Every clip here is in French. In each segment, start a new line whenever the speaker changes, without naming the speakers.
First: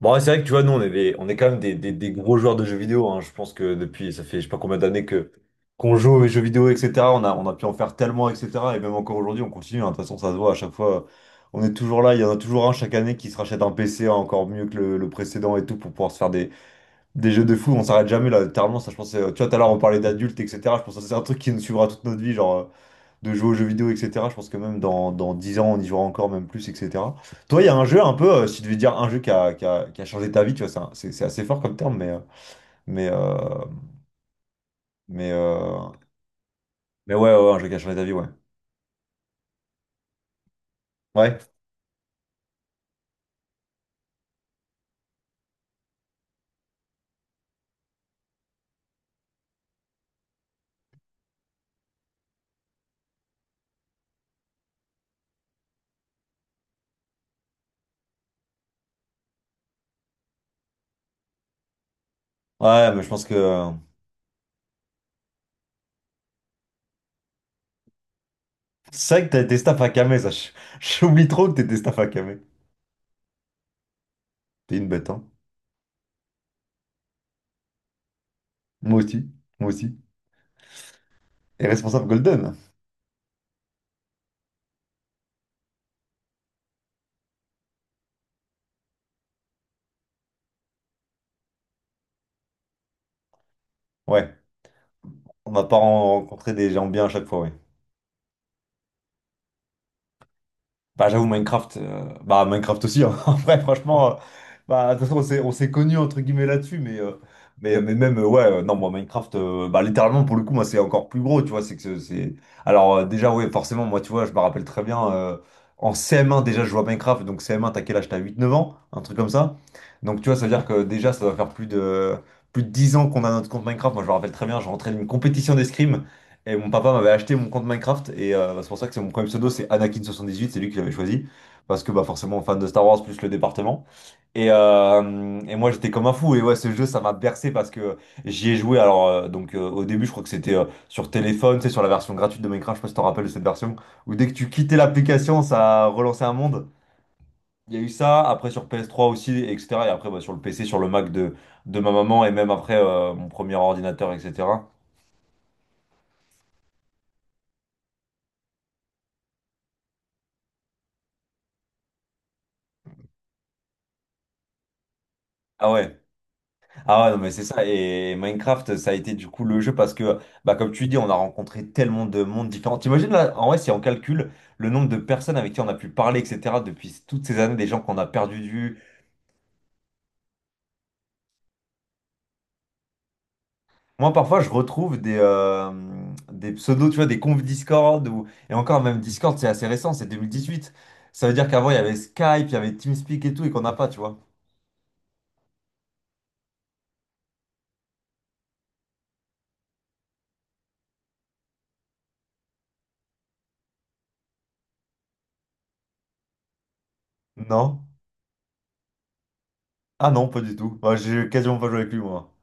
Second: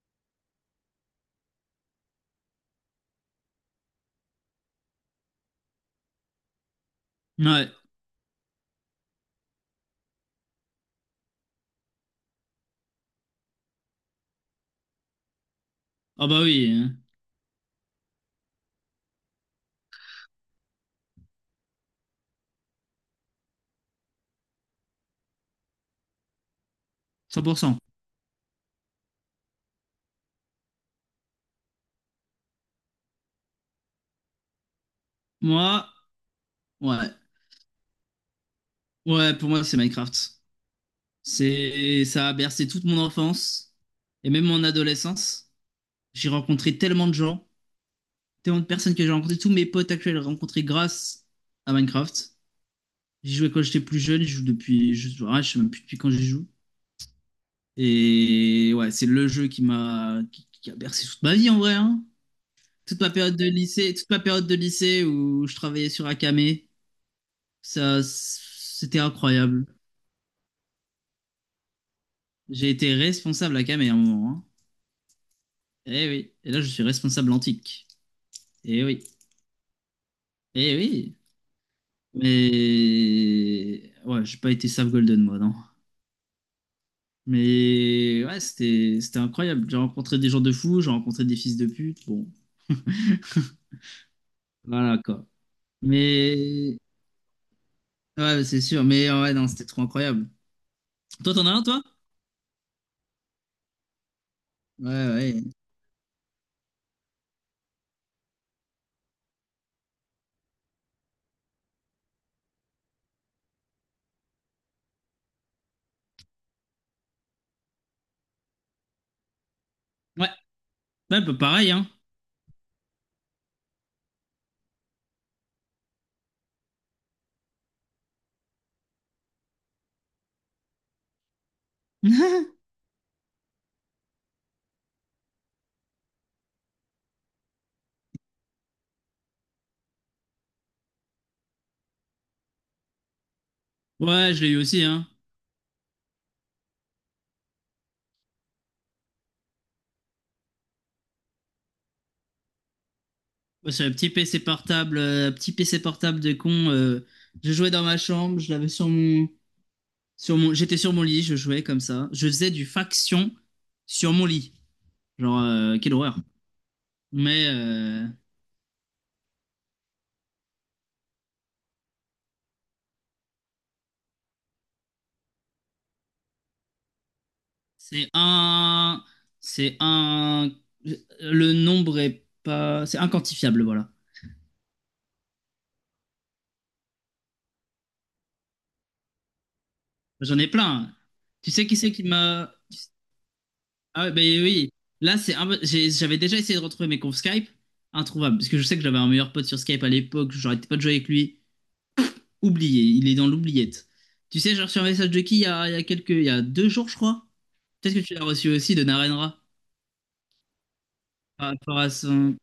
Bon, ouais, c'est vrai que tu vois, nous, on est quand même des gros joueurs de jeux vidéo, hein. Je pense que depuis, ça fait je sais pas combien d'années que qu'on joue aux jeux vidéo, etc. On a pu
Ouais.
en faire tellement, etc. Et même encore aujourd'hui, on continue, hein. De toute façon, ça se voit à chaque fois. On est toujours là. Il y en a toujours un chaque année qui se rachète un PC encore mieux que le précédent et tout pour pouvoir se
Ah
faire
bah
des,
oui, hein.
des jeux de fou. On s'arrête jamais là. Littéralement, ça, je pense, tu vois, tout à l'heure, on parlait d'adultes, etc. Je pense que c'est un truc qui nous suivra toute notre vie. Genre, de jouer aux jeux vidéo, etc. Je pense que même dans 10 ans, on y jouera encore même plus, etc. Toi, il y a
100%.
un jeu un peu, si tu devais dire un jeu qui a changé ta vie, tu vois, c'est assez fort comme terme, mais, euh, mais,
Moi,
euh,
ouais.
mais ouais, ouais, ouais, un jeu qui a changé ta vie, ouais.
Ouais, pour moi, c'est Minecraft.
Ouais,
Ça a bercé toute mon enfance et même mon adolescence. J'ai rencontré tellement de gens, tellement de personnes que j'ai rencontrées. Tous mes potes actuels rencontrés grâce à Minecraft. J'y jouais quand j'étais plus jeune, je joue depuis, je sais même plus depuis quand j'y joue. Et ouais, c'est le jeu qui a bercé toute ma vie en vrai, hein.
ouais,
Toute
mais je
ma
pense que...
période de lycée, toute ma période de lycée où je travaillais sur Akame. Ça, c'était
C'est vrai que t'as été
incroyable.
staff à Camé, ça. J'oublie trop que t'étais staff à Camé.
J'ai été responsable à Camé à un moment, hein.
T'es une bête, hein.
Eh oui. Et là, je suis responsable antique. Eh
Moi
oui.
aussi, moi aussi.
Eh oui.
Et responsable Golden.
Mais. Ouais, j'ai pas été Save Golden, moi, non. Mais ouais, c'était incroyable. J'ai rencontré des gens de fous, j'ai rencontré des fils de pute. Bon,
Ouais,
voilà, quoi.
on n'a pas rencontré des
Mais.
gens bien à chaque fois, ouais.
Ouais, c'est sûr. Mais ouais, non, c'était trop incroyable.
Bah j'avoue
Toi, t'en as un,
Minecraft,
toi?
bah Minecraft aussi, hein. En vrai franchement,
Ouais,
bah de toute façon on s'est
ouais.
on s'est connus entre guillemets là-dessus, mais même ouais, non moi Minecraft, bah littéralement pour le coup moi c'est encore plus gros, tu vois, c'est que c'est... déjà ouais forcément moi tu vois je me rappelle très bien, en CM1 déjà je jouais à Minecraft, donc CM1 t'as quel âge? T'as huit neuf ans, un truc comme ça. Donc tu
Ouais,
vois ça veut dire que déjà
ouais,
ça
un
doit
peu
faire plus
pareil, hein.
de, plus de 10 ans qu'on a notre compte Minecraft. Moi je me rappelle très bien, je rentrais d'une compétition d'escrime, et mon papa m'avait acheté mon compte Minecraft et bah, c'est pour ça que c'est mon premier pseudo, c'est anakin78, c'est lui qui l'avait choisi. Parce que bah forcément fan de Star Wars plus le département. Et moi j'étais comme un fou. Et ouais ce jeu ça m'a bercé parce que j'y ai joué. Alors, au début je crois que c'était sur téléphone, c'est sur la version gratuite de Minecraft, je sais pas si tu te rappelles de cette version, où dès que
Ouais, je
tu
l'ai eu
quittais
aussi, hein.
l'application ça relançait un monde. Il y a eu ça, après sur PS3 aussi, etc. Et après bah, sur le PC, sur le Mac de ma maman et même après mon premier
Ouais, c'est un petit
ordinateur,
PC
etc.
portable, un petit PC portable de con. Je jouais dans ma chambre, je l'avais j'étais sur mon lit, je jouais comme ça. Je faisais du faction sur mon lit. Genre,
Ah
quelle
ouais.
horreur.
Ah ouais, non, mais c'est
Mais
ça. Et Minecraft, ça a été du coup le jeu parce que, bah, comme tu dis, on a rencontré tellement de mondes différents. T'imagines là, en vrai, si on calcule le nombre de personnes avec qui on a pu parler, etc., depuis toutes ces années, des gens qu'on a
c'est
perdu de vue.
un, c'est un, le nombre est pas, c'est inquantifiable, voilà.
Moi, parfois, je retrouve des pseudos, tu vois, des confs Discord, ou... et encore même Discord, c'est assez récent, c'est
J'en ai
2018.
plein.
Ça veut dire
Tu sais
qu'avant, il y
qui c'est
avait
qui
Skype, il
m'a.
y avait TeamSpeak et tout, et qu'on n'a pas, tu
Ah ouais, bah
vois.
oui, là c'est un peu- j'ai- j'avais déjà essayé de retrouver mes confs Skype, introuvable, parce que je sais que j'avais un meilleur pote sur Skype à l'époque, j'arrêtais pas de jouer avec lui, oublié, il est dans l'oubliette. Tu sais, j'ai reçu un message de qui il y a 2 jours je crois.
Non?
Peut-être que tu l'as reçu aussi de Narenra
Ah non, pas du tout. Moi, j'ai
par
quasiment pas joué
rapport à
avec lui, moi.
son,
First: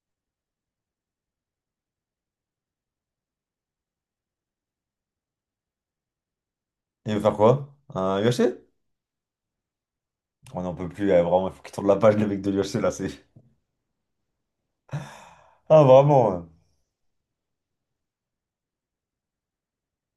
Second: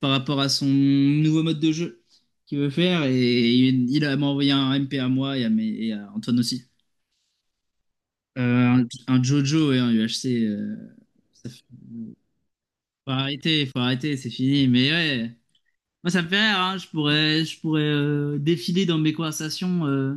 par rapport à son nouveau mode de jeu qu'il veut faire et il a m'a envoyé un MP à moi et à Antoine aussi.
Il veut faire quoi? Un
Euh,
UHC?
un Jojo et un UHC,
On n'en peut plus, eh, vraiment,
ça
il faut
fait-
qu'il tourne la page, le mec de l'UHC, là, c'est...
faut arrêter, c'est fini, mais ouais.
Ah,
Moi, ça
vraiment,
me fait
ouais.
rire, hein. Je pourrais défiler dans mes conversations.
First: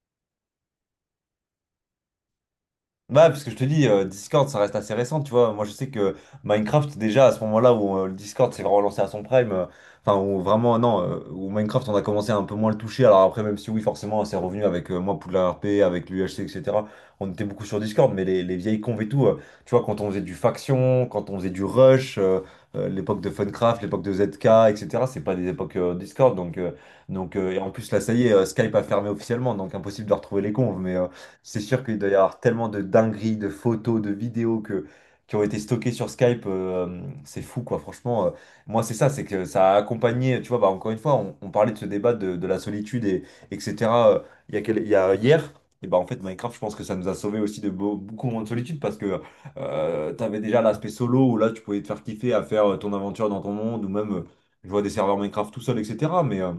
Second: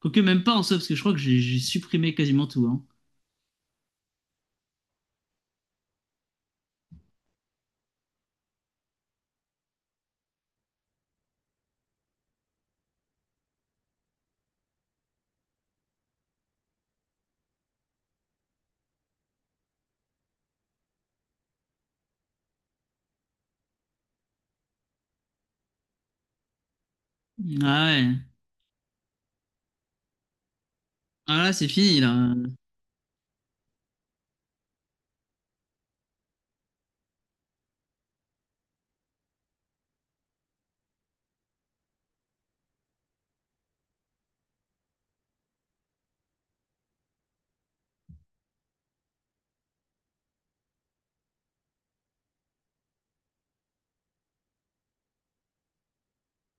Quoique même pas en soi, parce que je crois que j'ai supprimé quasiment tout, hein.
Bah, parce que je te dis, Discord, ça reste assez récent, tu vois. Moi, je sais que Minecraft, déjà, à ce moment-là où le Discord s'est vraiment lancé à son prime, enfin, où vraiment, non, où Minecraft, on a commencé à un peu moins le toucher. Alors après, même si oui, forcément, c'est revenu avec moi, Poudlard RP, avec l'UHC, etc. On était beaucoup sur Discord, mais les vieilles convs et tout, tu vois, quand on faisait du Faction, quand on faisait du Rush, l'époque de Funcraft, l'époque de ZK, etc., c'est pas des époques Discord, donc, et en
Ah
plus, là,
ouais.
ça y est, Skype a fermé officiellement, donc impossible de retrouver les convs,
Ah là,
c'est
c'est
sûr qu'il
fini,
doit y
là.
avoir tellement de dingueries, de photos, de vidéos que, qui ont été stockées sur Skype. C'est fou, quoi. Franchement, moi, c'est ça, c'est que ça a accompagné, tu vois, bah, encore une fois, on parlait de ce débat de la solitude, et, etc. euh, il y a, il y a hier. Et bah en fait, Minecraft, je pense que ça nous a sauvé aussi de beaucoup moins de solitude parce que t'avais déjà l'aspect solo où là, tu pouvais te faire kiffer à faire ton aventure dans ton monde ou même, je vois des serveurs Minecraft tout seul, etc. Mais, euh,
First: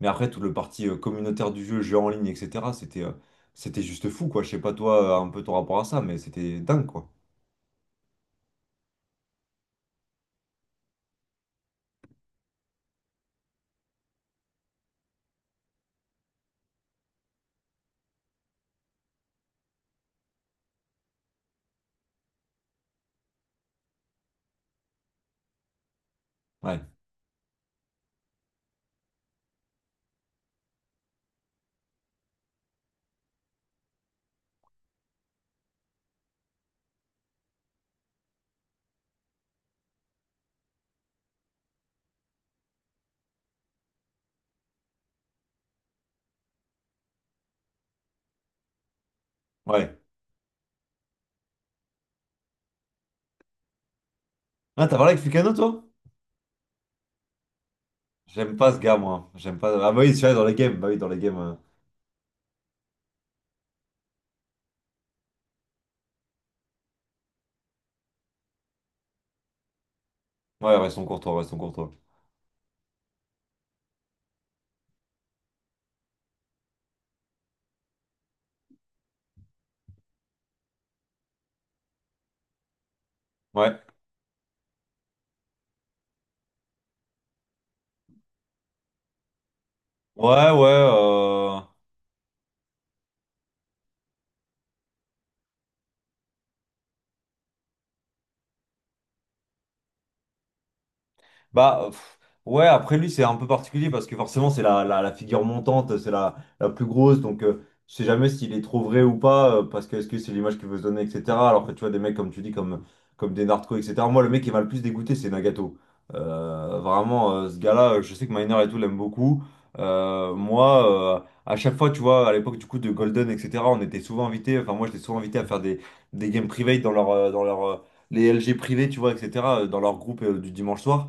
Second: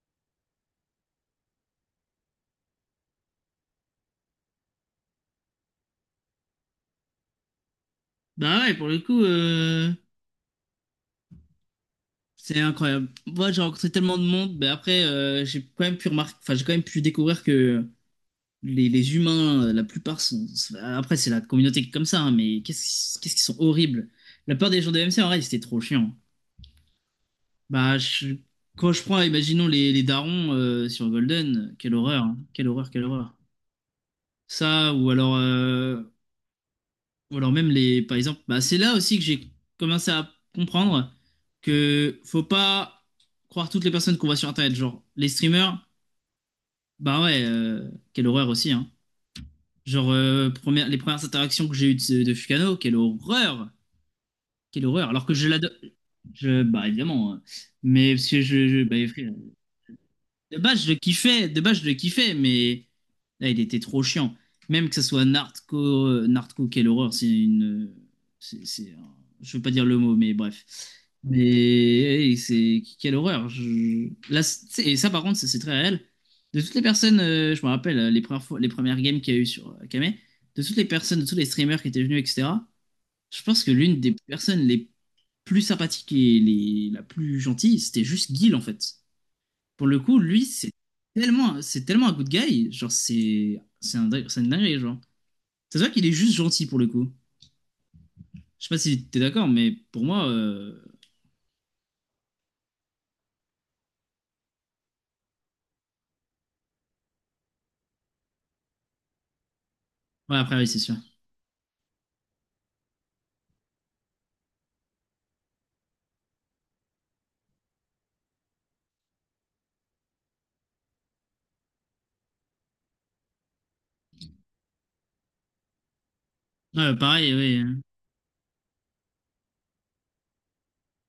mais après, tout le parti communautaire du jeu, jeu en ligne, etc., c'était c'était juste fou, quoi. Je sais pas, toi, un peu ton rapport à ça, mais c'était dingue, quoi.
Bah ouais, pour le coup, c'est incroyable. Moi, j'ai rencontré tellement de monde, mais après, j'ai quand même pu remarquer, enfin, j'ai quand même pu découvrir que les humains, la plupart sont. Après, c'est la communauté qui est comme ça, hein, mais qu'est-ce qu'ils sont horribles. La peur des gens de MC, en vrai, c'était trop chiant.
Ouais,
Bah, quand je prends, imaginons les darons sur Golden, quelle horreur, hein. Quelle horreur, quelle horreur. Ça, ou alors même les, par exemple, bah, c'est là aussi que j'ai commencé à comprendre que faut pas croire toutes les personnes qu'on voit sur Internet. Genre, les streamers, bah ouais, quelle horreur aussi, hein.
ouais.
Genre, les premières interactions que j'ai eues de Fukano, quelle horreur,
Ah,
quelle
t'as
horreur.
parlé avec
Alors que je
Lucano,
l'adore,
toi?
bah évidemment, mais parce que
J'aime
je,
pas ce
je bah,
gars, moi.
frère.
J'aime pas. Ah, bah oui, celui-là, dans les
De
games.
base,
Bah
je le
oui, dans les games.
kiffais, de base, je le kiffais, mais là, il était trop chiant. Même que ce soit Nartco, quelle horreur. C'est une. C'est un- Je veux pas dire le mot, mais bref.
Ouais, restons courtois,
Mais
restons courtois.
hey, c'est quelle horreur. Là, et ça, par contre, c'est très réel. De toutes les personnes, je me rappelle les premières fois, les premières games qu'il y a eu sur Kame, de toutes les personnes, de tous les streamers qui étaient venus, etc. Je pense que
Ouais.
l'une des personnes les plus sympathiques et la plus gentille, c'était juste Guil en fait. Pour le coup, lui,
Ouais, ouais.
c'est tellement, c'est tellement un good guy. Genre, c'est une dinguerie, genre. Ça se voit qu'il est juste gentil pour le coup. Je sais pas si t'es d'accord, mais pour moi,
Bah, pff, ouais, après lui, c'est un peu particulier parce que forcément, c'est la figure montante, c'est la plus grosse. Donc, je sais jamais s'il est trop vrai ou pas, parce que est-ce que c'est
ouais, après,
l'image
oui,
qu'il veut
c'est
se
sûr.
donner, etc. Alors que tu vois, des mecs, comme tu dis, comme des narcos, etc. Moi, le mec qui m'a le plus dégoûté, c'est Nagato. Vraiment, ce gars-là, je sais que Miner et tout l'aime beaucoup. Moi, à chaque fois, tu vois, à l'époque du coup de Golden, etc., on était souvent invités, enfin, moi, j'étais souvent invité à faire des games privés,
Ouais, pareil, oui, hein.
les LG privés, tu vois, etc., dans leur groupe du dimanche soir.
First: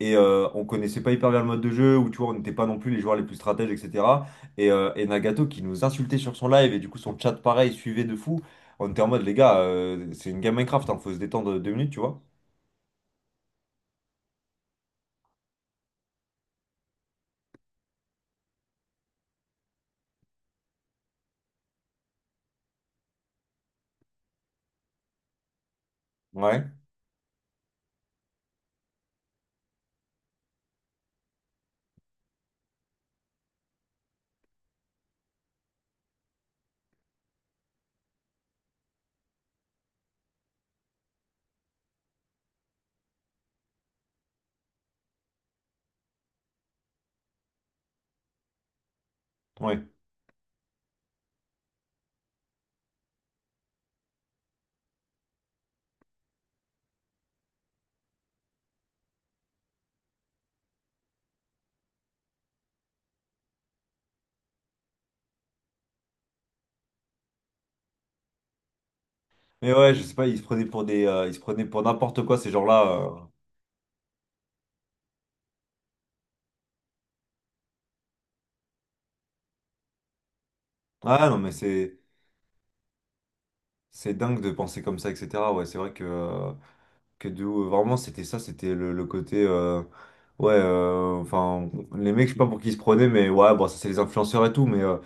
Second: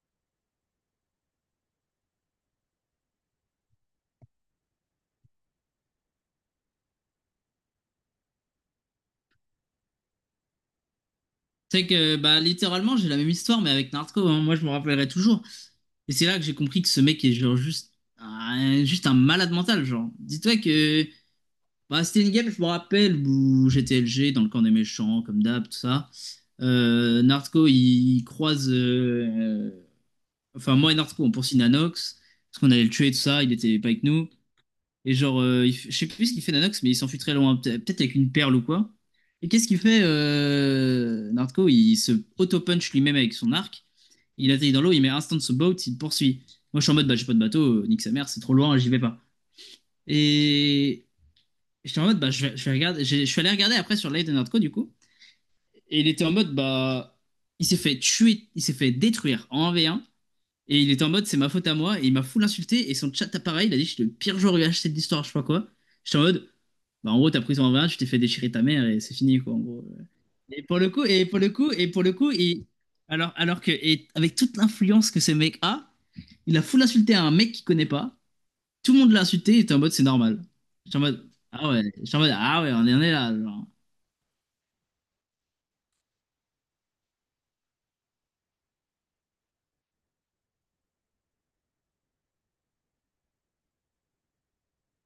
Et on connaissait pas hyper bien le mode de jeu, où tu vois, on n'était pas non plus les joueurs les plus stratèges, etc. Et Nagato qui nous insultait sur son live, et du coup son chat pareil suivait de fou. On était en mode, les gars, c'est une game Minecraft, hein, faut se détendre deux
C'est
minutes, tu
que,
vois.
bah, littéralement, j'ai la même histoire, mais avec Naruto, hein. Moi, je me rappellerai toujours. Et c'est là que j'ai compris que ce mec est genre juste, juste un malade mental, genre. Dis-toi que, bah, c'était une game, je me rappelle, où j'étais LG dans le camp des méchants, comme d'hab, tout ça.
Ouais,
Naruto, il croise enfin, moi et Narco, on poursuit Nanox, parce qu'on allait le tuer, tout ça, il était pas avec nous. Et genre, je sais plus ce qu'il fait Nanox, mais il s'enfuit très loin, peut-être avec une perle ou quoi. Et qu'est-ce qu'il fait Narco, il se auto-punch lui-même avec son arc. Il atterrit dans l'eau, il met instant ce boat, il poursuit. Moi, je suis en mode, bah, j'ai pas de bateau, nique sa mère, c'est trop loin, j'y vais pas.
ouais.
Et j'étais en mode, bah, je vais regarder, je suis allé regarder après sur live de Nardco du coup. Et il était en mode, bah, il s'est fait tuer, il s'est fait détruire en 1v1. Et il était en mode, c'est ma faute à moi, et il m'a full insulté, et son chat appareil, il a dit, je suis le pire joueur UHC de l'histoire, je sais pas quoi. J'étais en mode, bah en gros, t'as pris ton 20, tu t'es fait déchirer ta mère, et c'est fini, quoi, en
Mais
gros.
ouais, je sais pas, ils se
Et
prenaient
pour
pour
le coup, et
ils
pour
se
le
prenaient
coup,
pour
et pour le
n'importe
coup,
quoi, ces
et
gens-là.
alors que, et avec toute l'influence que ce mec a, il a full insulté à un mec qu'il connaît pas, tout le monde l'a insulté, il était en mode, c'est normal. J'étais en
Ah
mode,
non, mais
ah ouais, j'étais en mode, ah ouais, on est là, genre.
c'est dingue de penser comme ça, etc. Ouais, c'est vrai que. Que de ouf. Vraiment, c'était ça, c'était le côté. Ouais, enfin, les mecs, je sais pas pour qui ils se prenaient, mais ouais, bon, ça, c'est les influenceurs et tout, mais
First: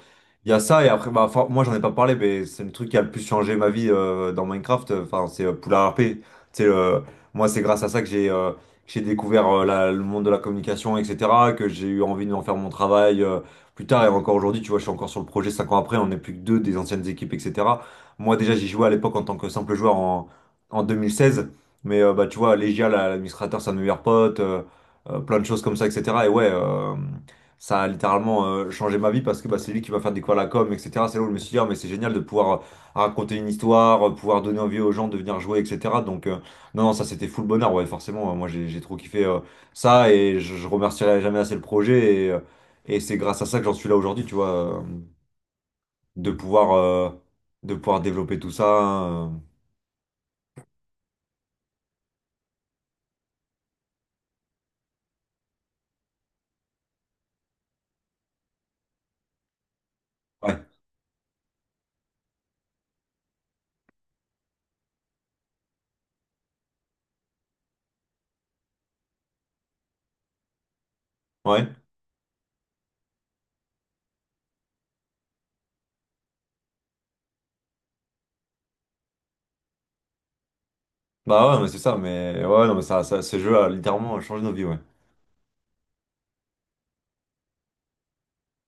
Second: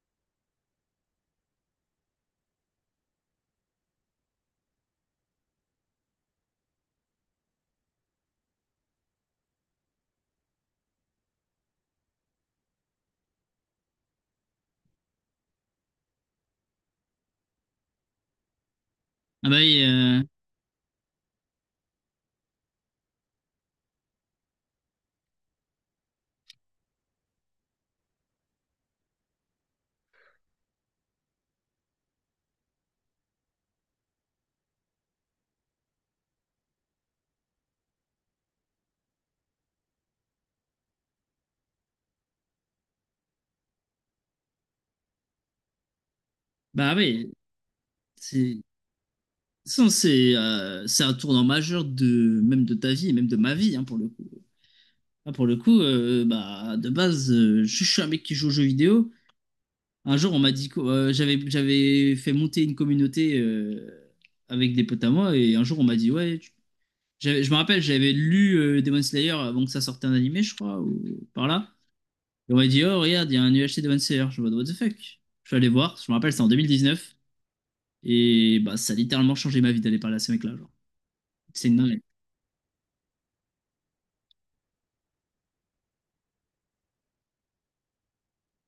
il y a ça, et après, bah, enfin, moi, j'en ai pas parlé, mais c'est le truc qui a le plus changé ma vie dans Minecraft, enfin, c'est Poulard RP. Tu sais, moi, c'est grâce à ça que j'ai découvert le monde de la communication, etc., que j'ai eu envie d'en faire mon travail plus tard, et encore aujourd'hui, tu vois, je suis encore sur le projet 5 ans après, on n'est plus que deux des anciennes équipes, etc. Moi, déjà, j'y jouais à l'époque en tant que
Ah
simple joueur en 2016, mais bah, tu vois, Legia, l'administrateur, c'est un de mes meilleurs potes, plein de choses comme ça, etc. Et ouais, ça a littéralement changé ma vie parce que bah, c'est lui qui m'a fait découvrir la com, etc. C'est là où je me suis dit, ah, mais c'est génial de pouvoir raconter une histoire, pouvoir donner envie aux gens de venir jouer, etc. Donc, non, non, ça c'était full bonheur, ouais, forcément. Moi, j'ai trop kiffé ça et je remercierai jamais assez le projet. Et c'est grâce à ça que j'en suis là aujourd'hui, tu vois, de pouvoir,
bah
euh,
oui,
de pouvoir développer tout
c'est, de
ça, hein,
toute façon, c'est un tournant majeur de, même de ta vie, et même de ma vie, hein, pour le coup. Ah, pour le coup, bah, de base, je, suis un mec qui joue aux jeux vidéo. Un jour, on m'a
ouais,
dit que j'avais fait monter une communauté avec des potes à moi, et un jour, on m'a dit, ouais, je me rappelle, j'avais lu Demon Slayer avant que ça sorte un animé, je crois, ou par
ouais.
là. Et on m'a dit, oh, regarde, il y a un UHC Demon Slayer. Je me dis, what the fuck? Je suis allé voir, je me rappelle, c'était en 2019, et bah, ça a littéralement changé ma vie d'aller parler à ce mec-là, genre.
Bah ouais, mais
C'est une
c'est ça,
dinguerie.
mais ouais, ouais, non, mais ce jeu a littéralement changé nos vies, ouais.